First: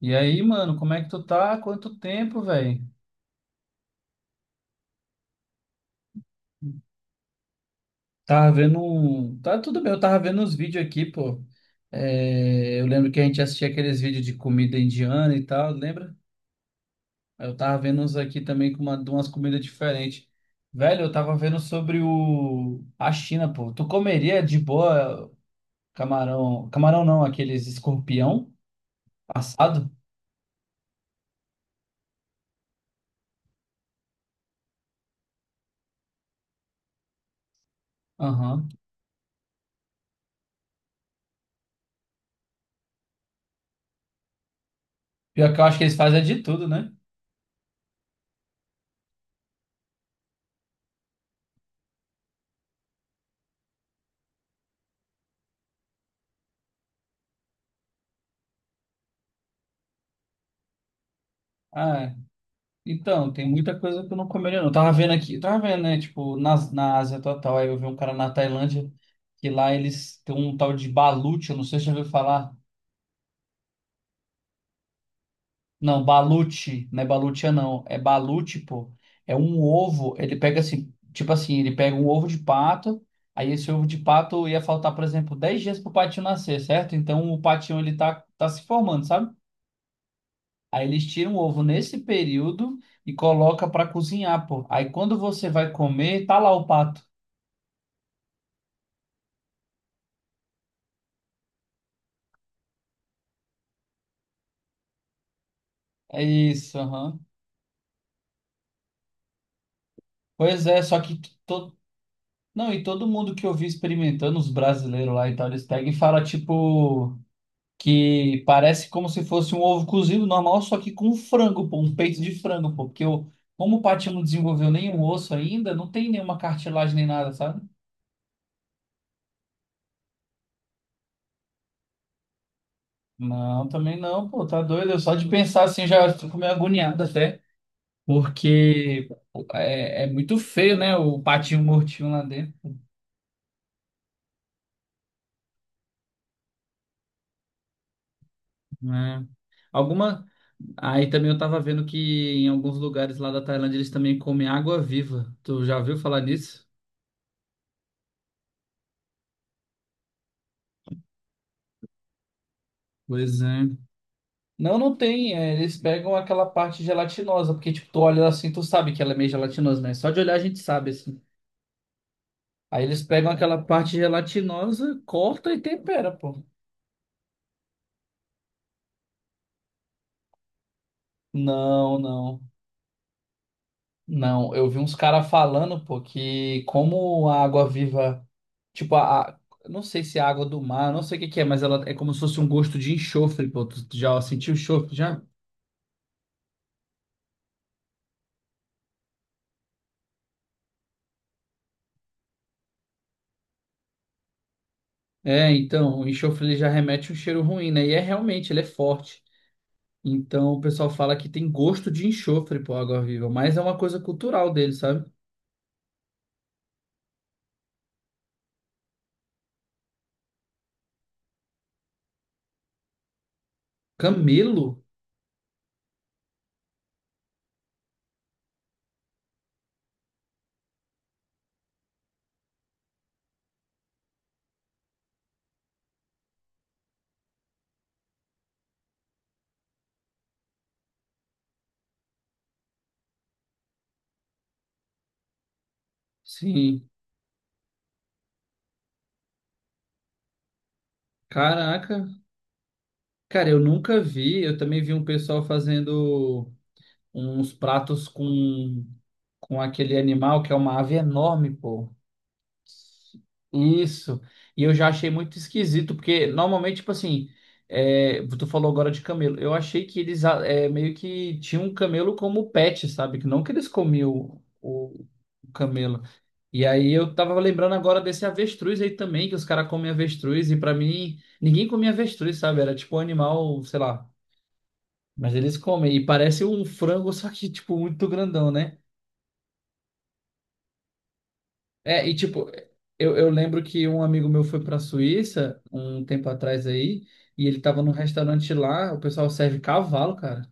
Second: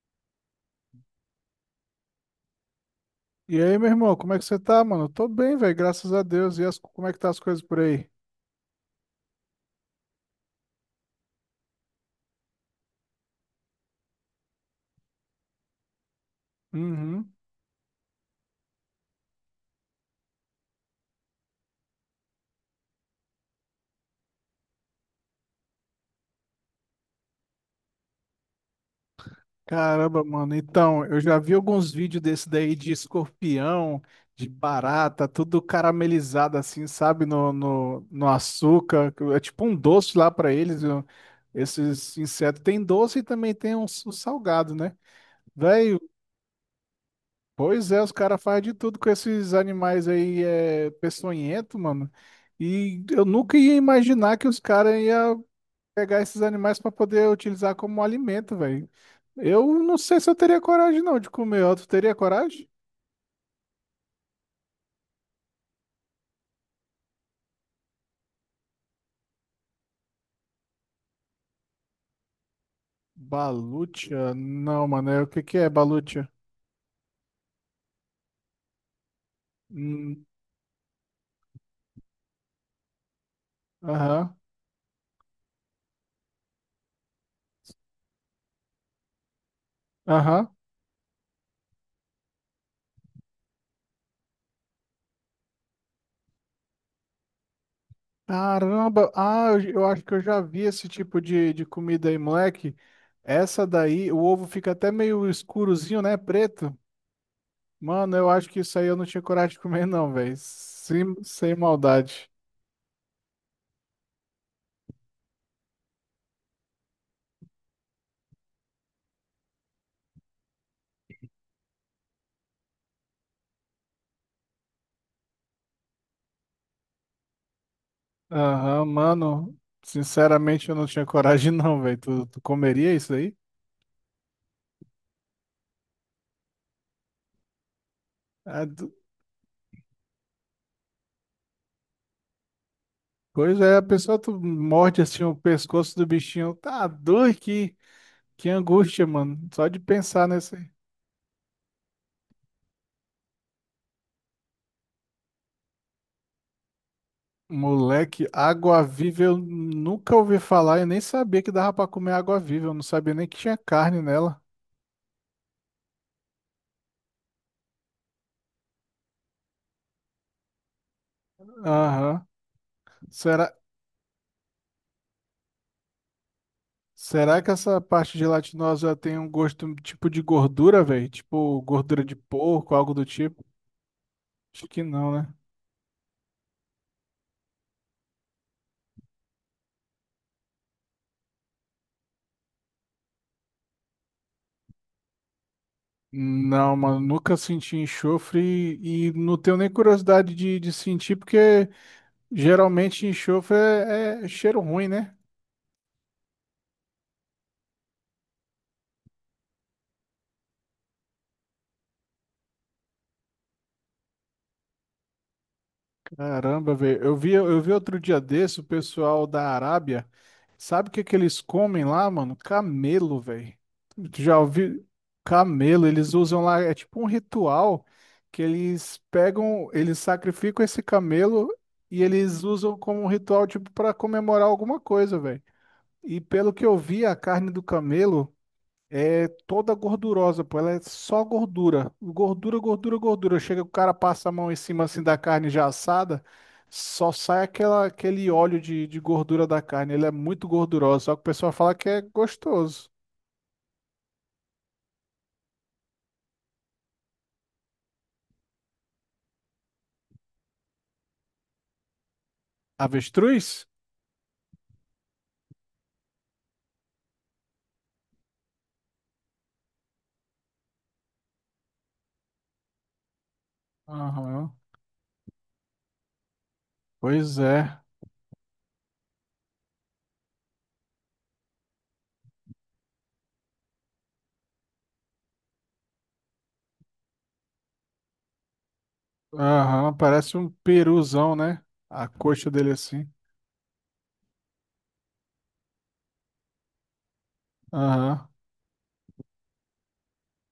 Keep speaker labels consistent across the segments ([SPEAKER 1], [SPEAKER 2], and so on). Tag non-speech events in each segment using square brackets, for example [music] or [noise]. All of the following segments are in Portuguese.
[SPEAKER 1] E aí, mano, como é que tu tá? Quanto tempo, velho?
[SPEAKER 2] E aí, meu irmão, como é que você tá, mano? Tô bem, velho, graças a Deus. E as- como é que tá as coisas por aí?
[SPEAKER 1] Tá tudo bem, eu tava vendo uns vídeos aqui, pô. É, eu lembro que a gente assistia aqueles vídeos de comida indiana e tal, lembra?
[SPEAKER 2] Uhum.
[SPEAKER 1] Aí eu tava vendo uns aqui também com de umas comidas diferentes. Velho, eu tava vendo sobre a China, pô. Tu comeria de boa camarão. Camarão não, aqueles escorpião assado?
[SPEAKER 2] Caramba, mano. Então, eu já vi alguns vídeos desse daí de escorpião, de barata, tudo caramelizado assim, sabe? No
[SPEAKER 1] Aham.
[SPEAKER 2] açúcar. É tipo um doce lá pra eles. Esses insetos. Tem doce e também tem uns, os salgado, né?
[SPEAKER 1] Pior que eu acho que eles
[SPEAKER 2] Velho,
[SPEAKER 1] fazem é de tudo, né?
[SPEAKER 2] pois é, os caras fazem de tudo com esses animais aí, é, peçonhento, mano. E eu nunca ia imaginar que os caras iam pegar esses animais para poder utilizar como alimento, velho. Eu não sei se eu teria coragem não de comer. Ó, tu
[SPEAKER 1] Ah,
[SPEAKER 2] teria coragem?
[SPEAKER 1] então, tem muita coisa que eu não comeria, não. Eu tava vendo aqui, eu tava vendo, né? Tipo, na Ásia total, aí eu vi um cara na Tailândia, que lá eles têm um tal de balut, eu não sei se você já ouviu falar.
[SPEAKER 2] Balutia? Não, mano. O que que é
[SPEAKER 1] Não,
[SPEAKER 2] balutia?
[SPEAKER 1] balut, não é balutia, não. É balut, pô. É um ovo,
[SPEAKER 2] Hum.
[SPEAKER 1] ele pega assim, tipo assim, ele pega um ovo de pato, aí esse ovo de
[SPEAKER 2] Aham.
[SPEAKER 1] pato ia faltar, por exemplo, 10 dias pro patinho nascer, certo? Então o patinho, ele tá se formando, sabe?
[SPEAKER 2] Aham.
[SPEAKER 1] Aí eles tiram o ovo nesse período e coloca para cozinhar, pô. Aí quando você vai comer, tá lá o pato.
[SPEAKER 2] Caramba. Ah, eu acho que eu já vi esse tipo de comida aí, moleque. Essa daí, o ovo fica até meio escurozinho, né?
[SPEAKER 1] É
[SPEAKER 2] Preto.
[SPEAKER 1] isso, aham.
[SPEAKER 2] Mano, eu acho que isso aí eu não tinha coragem de comer não, velho.
[SPEAKER 1] Pois é, só
[SPEAKER 2] Sem,
[SPEAKER 1] que
[SPEAKER 2] sem
[SPEAKER 1] todo...
[SPEAKER 2] maldade.
[SPEAKER 1] Não, e todo mundo que eu vi experimentando, os brasileiros lá e tal, eles pegam e falam, tipo, que parece como se fosse um ovo cozido normal, só que com frango, pô, um peito de frango, pô. Porque eu, como o patinho não desenvolveu nenhum osso ainda, não tem nenhuma cartilagem nem nada, sabe?
[SPEAKER 2] Aham, mano, sinceramente eu não tinha coragem [laughs] não, velho. Tu comeria isso aí?
[SPEAKER 1] Não, também não, pô, tá doido. Eu só de pensar assim já fico meio agoniado até.
[SPEAKER 2] Ah, du-
[SPEAKER 1] Porque é muito feio, né? O patinho mortinho lá dentro.
[SPEAKER 2] Coisa é, a pessoa tu morde assim o pescoço do bichinho. Tá doido, que angústia,
[SPEAKER 1] Né?
[SPEAKER 2] mano. Só de
[SPEAKER 1] Alguma.
[SPEAKER 2] pensar nesse
[SPEAKER 1] Aí também eu tava vendo que em alguns lugares lá da Tailândia eles também comem água viva. Tu já ouviu falar nisso?
[SPEAKER 2] moleque, água-viva eu nunca ouvi falar. Eu nem sabia que dava pra comer água-viva. Eu não sabia nem que
[SPEAKER 1] Pois
[SPEAKER 2] tinha
[SPEAKER 1] é.
[SPEAKER 2] carne nela.
[SPEAKER 1] Não, não tem. Eles pegam aquela parte gelatinosa, porque tipo, tu olha assim, tu sabe que ela é meio gelatinosa, né? Só de olhar a gente sabe, assim.
[SPEAKER 2] Aham.
[SPEAKER 1] Aí eles pegam
[SPEAKER 2] Será,
[SPEAKER 1] aquela parte gelatinosa, corta e tempera, pô.
[SPEAKER 2] será que essa parte gelatinosa tem um gosto tipo de gordura, velho? Tipo
[SPEAKER 1] Não,
[SPEAKER 2] gordura de
[SPEAKER 1] não.
[SPEAKER 2] porco, algo do tipo?
[SPEAKER 1] Não,
[SPEAKER 2] Acho
[SPEAKER 1] eu vi
[SPEAKER 2] que
[SPEAKER 1] uns
[SPEAKER 2] não,
[SPEAKER 1] caras
[SPEAKER 2] né?
[SPEAKER 1] falando, pô, que como a água viva. Tipo, não sei se é água do mar, não sei o que que é, mas ela é como se fosse um gosto de enxofre, pô. Tu já sentiu enxofre? Já?
[SPEAKER 2] Não, mano, nunca senti enxofre e não tenho nem curiosidade de sentir, porque geralmente enxofre é, é cheiro ruim, né?
[SPEAKER 1] É, então, o enxofre ele já remete um cheiro ruim, né? E é realmente, ele é forte. Então, o pessoal fala que tem gosto de enxofre, pô, água-viva, mas é uma coisa cultural dele, sabe?
[SPEAKER 2] Caramba, velho. Eu vi outro dia desse o pessoal da Arábia. Sabe o que que eles comem lá, mano? Camelo, velho. Tu já
[SPEAKER 1] Camelo?
[SPEAKER 2] ouviu? Camelo, eles usam lá, é tipo um ritual que eles pegam, eles sacrificam esse camelo e eles usam como um ritual, tipo, para comemorar alguma coisa, velho. E pelo que eu vi, a carne do camelo é toda gordurosa, pô. Ela é só gordura. Gordura, gordura, gordura. Chega, o cara passa a mão em cima assim da carne já assada,
[SPEAKER 1] Sim.
[SPEAKER 2] só sai aquela, aquele óleo de gordura da carne. Ela é muito gordurosa, só que o pessoal fala que
[SPEAKER 1] Caraca.
[SPEAKER 2] é gostoso.
[SPEAKER 1] Cara, eu nunca vi. Eu também vi um pessoal fazendo uns pratos com aquele animal que é uma ave enorme, pô.
[SPEAKER 2] Avestruz?
[SPEAKER 1] Isso. E eu já achei muito esquisito, porque normalmente, tipo assim, tu falou agora de camelo. Eu achei que eles meio que tinham um camelo como pet, sabe? Que não que eles comiam
[SPEAKER 2] Aham.
[SPEAKER 1] o camelo. E aí eu tava
[SPEAKER 2] Pois
[SPEAKER 1] lembrando
[SPEAKER 2] é.
[SPEAKER 1] agora desse avestruz aí também, que os caras comem avestruz, e pra mim, ninguém comia avestruz, sabe? Era tipo um animal, sei lá. Mas eles comem. E parece um frango, [laughs] só que, tipo, muito grandão, né?
[SPEAKER 2] Aham, parece um peruzão, né?
[SPEAKER 1] É,
[SPEAKER 2] A
[SPEAKER 1] e tipo,
[SPEAKER 2] coxa dele assim.
[SPEAKER 1] eu lembro que um amigo meu foi pra Suíça um tempo atrás aí, e ele tava num
[SPEAKER 2] Aham.
[SPEAKER 1] restaurante lá, o pessoal serve cavalo, cara.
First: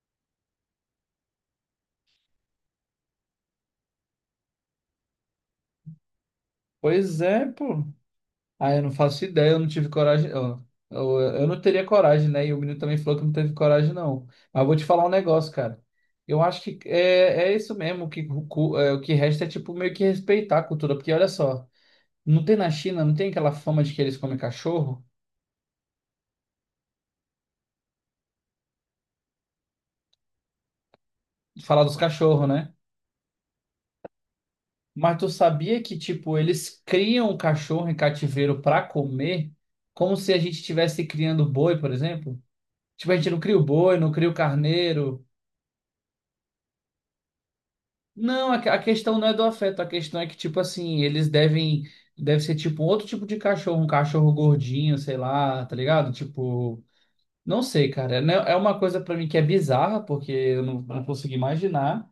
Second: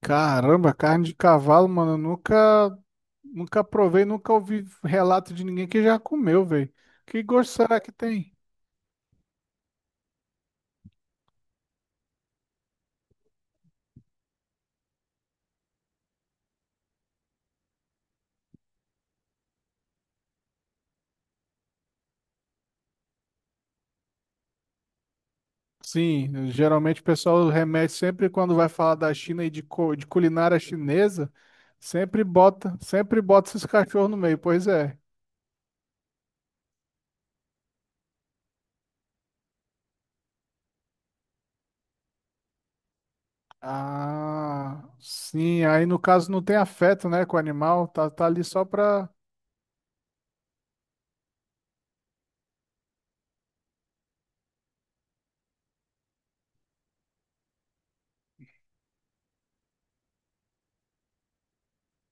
[SPEAKER 2] Caramba, carne de cavalo, mano, eu nunca, nunca provei, nunca ouvi relato de ninguém que já comeu, velho.
[SPEAKER 1] Pois
[SPEAKER 2] Que
[SPEAKER 1] é,
[SPEAKER 2] gosto será
[SPEAKER 1] pô.
[SPEAKER 2] que tem?
[SPEAKER 1] Ah, eu não faço ideia, eu não tive coragem. Ó, eu não teria coragem, né? E o menino também falou que não teve coragem, não. Mas eu vou te falar um negócio, cara. Eu acho que é isso mesmo, o que resta é tipo meio que respeitar a cultura, porque olha só, não tem na China, não tem aquela fama de que eles comem cachorro?
[SPEAKER 2] Sim, geralmente o pessoal remete sempre quando vai falar da China e de, de culinária chinesa,
[SPEAKER 1] Falar dos cachorros, né?
[SPEAKER 2] sempre bota esses cachorros no meio, pois é.
[SPEAKER 1] Mas tu sabia que, tipo, eles criam o cachorro em cativeiro para comer, como se a gente estivesse criando boi, por exemplo? Tipo, a gente não cria o boi, não cria o
[SPEAKER 2] Ah,
[SPEAKER 1] carneiro.
[SPEAKER 2] sim, aí no caso não tem afeto, né, com o animal, tá, tá ali
[SPEAKER 1] Não, a
[SPEAKER 2] só
[SPEAKER 1] que- a
[SPEAKER 2] pra,
[SPEAKER 1] questão não é do afeto, a questão é que, tipo assim, eles devem, deve ser tipo um outro tipo de cachorro, um cachorro gordinho, sei lá, tá ligado? Tipo, não sei, cara. É né, é uma coisa para mim que é bizarra, porque eu não consigo imaginar.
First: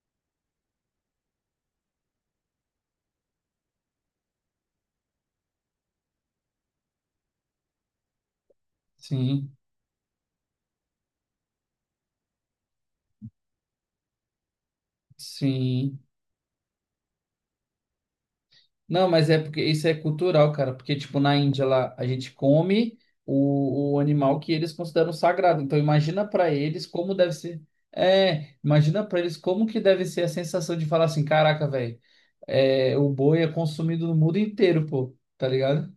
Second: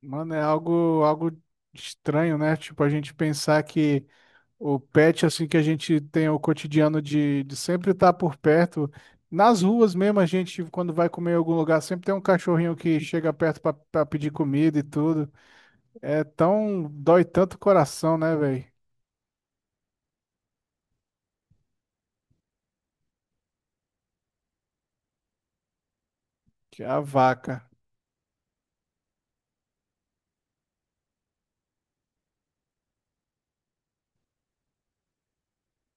[SPEAKER 2] mano, é algo, algo estranho, né? Tipo, a gente pensar que o pet, assim, que a gente tem o cotidiano de sempre estar por perto.
[SPEAKER 1] Sim,
[SPEAKER 2] Nas ruas mesmo, a gente, quando vai comer em algum lugar, sempre tem um cachorrinho que chega perto para pedir comida e tudo.
[SPEAKER 1] sim.
[SPEAKER 2] É tão. Dói tanto o coração, né, velho?
[SPEAKER 1] Não, mas é porque isso é cultural, cara. Porque, tipo, na Índia lá, a gente come o animal que eles consideram sagrado. Então, imagina pra
[SPEAKER 2] Que
[SPEAKER 1] eles
[SPEAKER 2] a
[SPEAKER 1] como deve ser.
[SPEAKER 2] vaca.
[SPEAKER 1] É, imagina pra eles como que deve ser a sensação de falar assim: caraca, velho, o boi é consumido no mundo inteiro, pô, tá ligado?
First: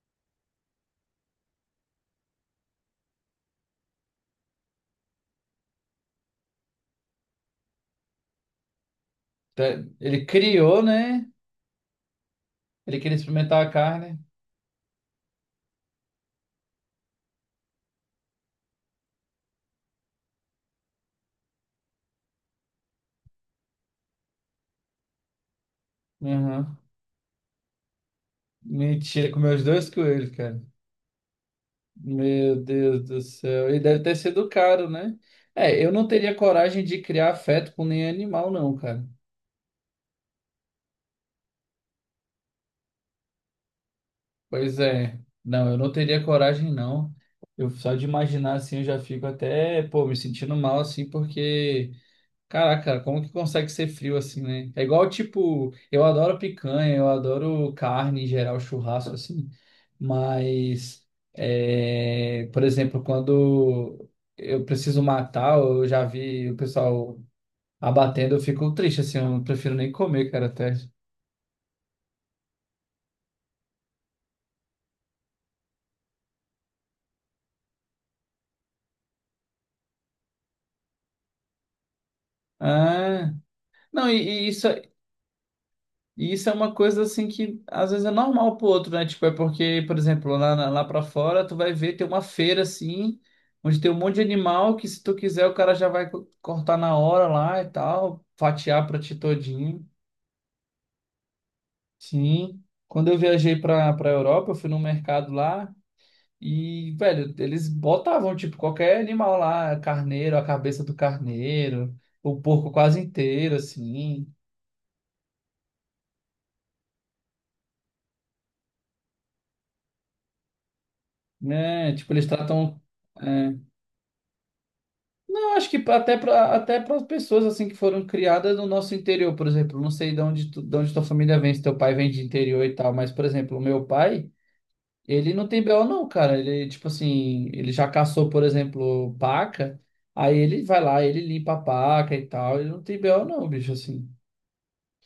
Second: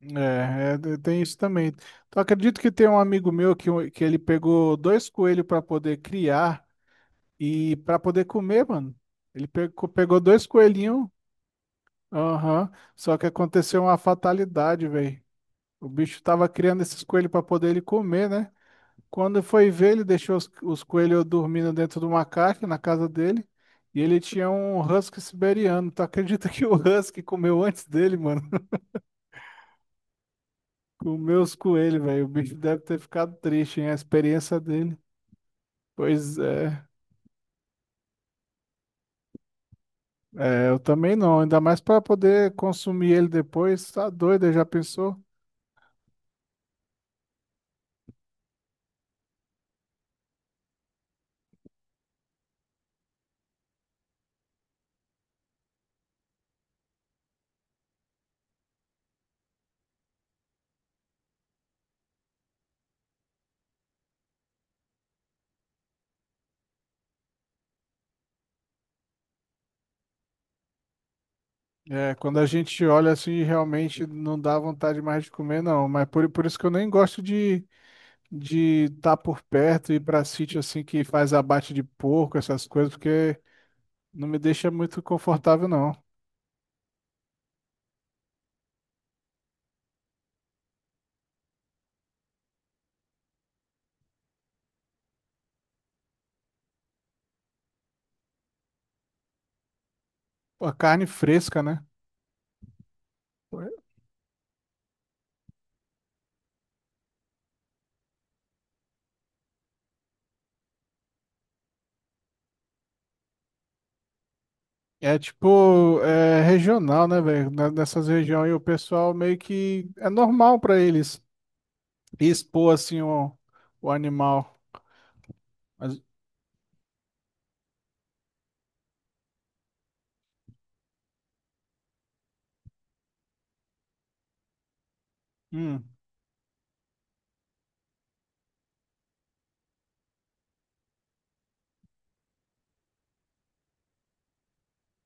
[SPEAKER 2] É, tem isso também. Então, acredito que tem um amigo meu que, que ele pegou dois coelhos para poder criar e para poder comer, mano. Ele
[SPEAKER 1] Tá-
[SPEAKER 2] pegou, pegou
[SPEAKER 1] Ele
[SPEAKER 2] dois
[SPEAKER 1] criou,
[SPEAKER 2] coelhinhos.
[SPEAKER 1] né?
[SPEAKER 2] Aham.
[SPEAKER 1] Ele queria
[SPEAKER 2] Só que
[SPEAKER 1] experimentar a
[SPEAKER 2] aconteceu uma
[SPEAKER 1] carne.
[SPEAKER 2] fatalidade, velho. O bicho tava criando esses coelhos para poder ele comer, né? Quando foi ver, ele deixou os coelhos dormindo dentro de uma caixa na casa dele. E ele tinha um husky siberiano. Tu acredita que o
[SPEAKER 1] Uhum.
[SPEAKER 2] husky comeu antes dele, mano? [laughs]
[SPEAKER 1] Mentira, comeu os dois coelhos, cara.
[SPEAKER 2] Comeu os coelhos, velho. O bicho
[SPEAKER 1] Meu
[SPEAKER 2] deve ter
[SPEAKER 1] Deus do
[SPEAKER 2] ficado
[SPEAKER 1] céu. E
[SPEAKER 2] triste, hein? A
[SPEAKER 1] deve ter sido
[SPEAKER 2] experiência
[SPEAKER 1] caro,
[SPEAKER 2] dele.
[SPEAKER 1] né? É, eu não teria
[SPEAKER 2] Pois
[SPEAKER 1] coragem
[SPEAKER 2] é.
[SPEAKER 1] de criar afeto com nenhum animal, não, cara.
[SPEAKER 2] É, eu também não. Ainda mais para poder consumir ele depois. Tá doido, já
[SPEAKER 1] Pois é.
[SPEAKER 2] pensou?
[SPEAKER 1] Não, eu não teria coragem, não. Eu só de imaginar assim, eu já fico até, pô, me sentindo mal assim, porque, caraca, cara, como que consegue ser frio assim, né? É igual, tipo, eu adoro picanha, eu adoro carne em geral, churrasco assim, mas, por exemplo, quando eu preciso matar, eu já vi o pessoal abatendo, eu fico triste, assim, eu não prefiro nem comer, cara, até.
[SPEAKER 2] É, quando a gente olha assim, realmente não dá vontade mais de comer, não. Mas por isso que eu nem gosto de estar por perto e ir para sítio assim que faz abate de porco, essas coisas,
[SPEAKER 1] Ah,
[SPEAKER 2] porque
[SPEAKER 1] não,
[SPEAKER 2] não me
[SPEAKER 1] e isso,
[SPEAKER 2] deixa
[SPEAKER 1] é-
[SPEAKER 2] muito confortável, não.
[SPEAKER 1] e isso é uma coisa, assim, que às vezes é normal pro outro, né? Tipo, é porque, por exemplo, lá, lá pra fora, tu vai ver, tem uma feira, assim, onde tem um monte de animal que, se tu quiser, o cara já vai cortar na hora lá e tal, fatiar pra ti todinho.
[SPEAKER 2] Pô, a carne fresca, né?
[SPEAKER 1] Sim. Quando eu viajei
[SPEAKER 2] Pô, é.
[SPEAKER 1] pra Europa, eu fui num mercado lá. E, velho, eles botavam, tipo, qualquer animal lá, carneiro, a cabeça do carneiro, o porco quase inteiro, assim,
[SPEAKER 2] É tipo, é regional, né, velho? Nessas regiões aí o pessoal meio que é normal pra eles
[SPEAKER 1] né? Tipo, eles
[SPEAKER 2] e expor
[SPEAKER 1] tratam.
[SPEAKER 2] assim
[SPEAKER 1] é,
[SPEAKER 2] o animal.
[SPEAKER 1] Eu acho que pra-
[SPEAKER 2] Mas,
[SPEAKER 1] até para até para as pessoas, assim, que foram criadas no nosso interior, por exemplo, não sei de onde, de onde tua família vem, se teu pai vem de interior e tal, mas, por exemplo, o meu pai, ele não tem BO,
[SPEAKER 2] hum,
[SPEAKER 1] não, cara. Ele, tipo assim, ele já caçou, por exemplo, paca, aí ele vai lá, ele limpa a paca e tal, ele não tem BO, não, bicho, assim,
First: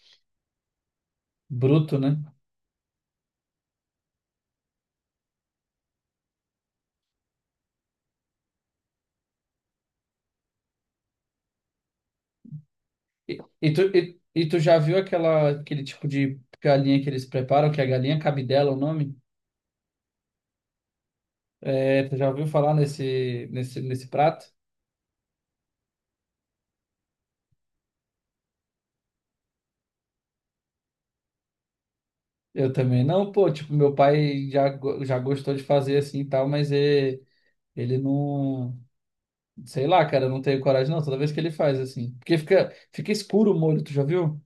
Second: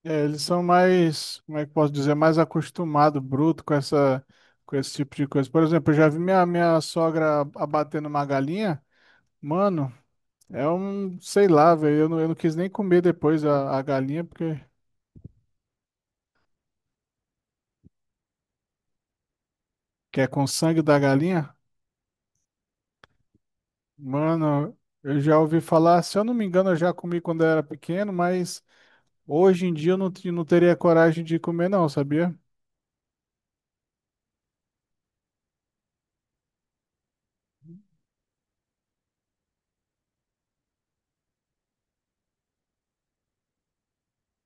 [SPEAKER 2] é, eles são mais, como é que eu posso
[SPEAKER 1] bruto,
[SPEAKER 2] dizer,
[SPEAKER 1] né?
[SPEAKER 2] mais acostumado, bruto com essa, com esse tipo de coisa. Por exemplo, eu já vi minha, minha sogra abatendo uma galinha. Mano, é um, sei lá, velho. Eu não quis nem comer
[SPEAKER 1] E,
[SPEAKER 2] depois
[SPEAKER 1] e tu,
[SPEAKER 2] a
[SPEAKER 1] e,
[SPEAKER 2] galinha,
[SPEAKER 1] e tu
[SPEAKER 2] porque
[SPEAKER 1] já viu aquela, aquele tipo de galinha que eles preparam, que é a galinha cabidela, o nome?
[SPEAKER 2] que é com sangue da galinha.
[SPEAKER 1] É, tu já ouviu falar nesse prato?
[SPEAKER 2] Mano, eu já ouvi falar, se eu não me engano, eu já comi quando eu era pequeno, mas hoje em dia eu não, não teria coragem de comer, não, sabia?
[SPEAKER 1] Eu também não, pô, tipo, meu pai já gostou de fazer assim e tal, mas ele não, sei lá, cara, eu não tenho coragem não, toda vez que ele faz assim. Porque fica escuro o molho, tu já viu?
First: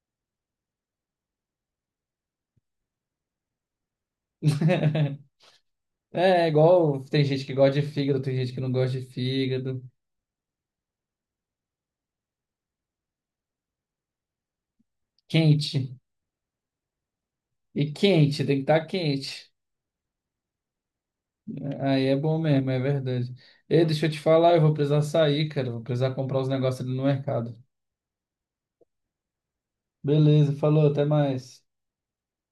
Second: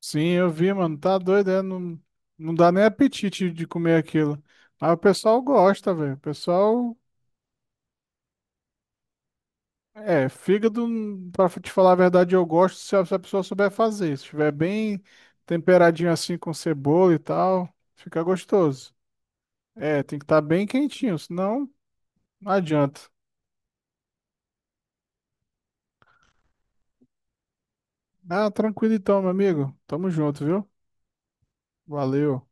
[SPEAKER 2] Sim, eu vi, mano. Tá doido, é? Não, não dá nem apetite de comer aquilo. Mas o
[SPEAKER 1] [laughs]
[SPEAKER 2] pessoal gosta, velho. O
[SPEAKER 1] É,
[SPEAKER 2] pessoal.
[SPEAKER 1] igual tem gente que gosta de fígado, tem gente que não gosta de fígado.
[SPEAKER 2] É, fígado, pra te falar a verdade, eu gosto se a, se a pessoa souber fazer. Se estiver bem
[SPEAKER 1] Quente.
[SPEAKER 2] temperadinho assim com cebola e tal,
[SPEAKER 1] E
[SPEAKER 2] fica
[SPEAKER 1] quente, tem que estar
[SPEAKER 2] gostoso.
[SPEAKER 1] quente.
[SPEAKER 2] É, tem que estar bem quentinho, senão
[SPEAKER 1] Aí é bom
[SPEAKER 2] não
[SPEAKER 1] mesmo, é
[SPEAKER 2] adianta.
[SPEAKER 1] verdade. Ei, deixa eu te falar, eu vou precisar sair, cara. Vou precisar comprar os negócios ali no mercado.
[SPEAKER 2] Ah, tranquilo então, meu amigo. Tamo junto,
[SPEAKER 1] Beleza,
[SPEAKER 2] viu?
[SPEAKER 1] falou, até mais.
[SPEAKER 2] Valeu.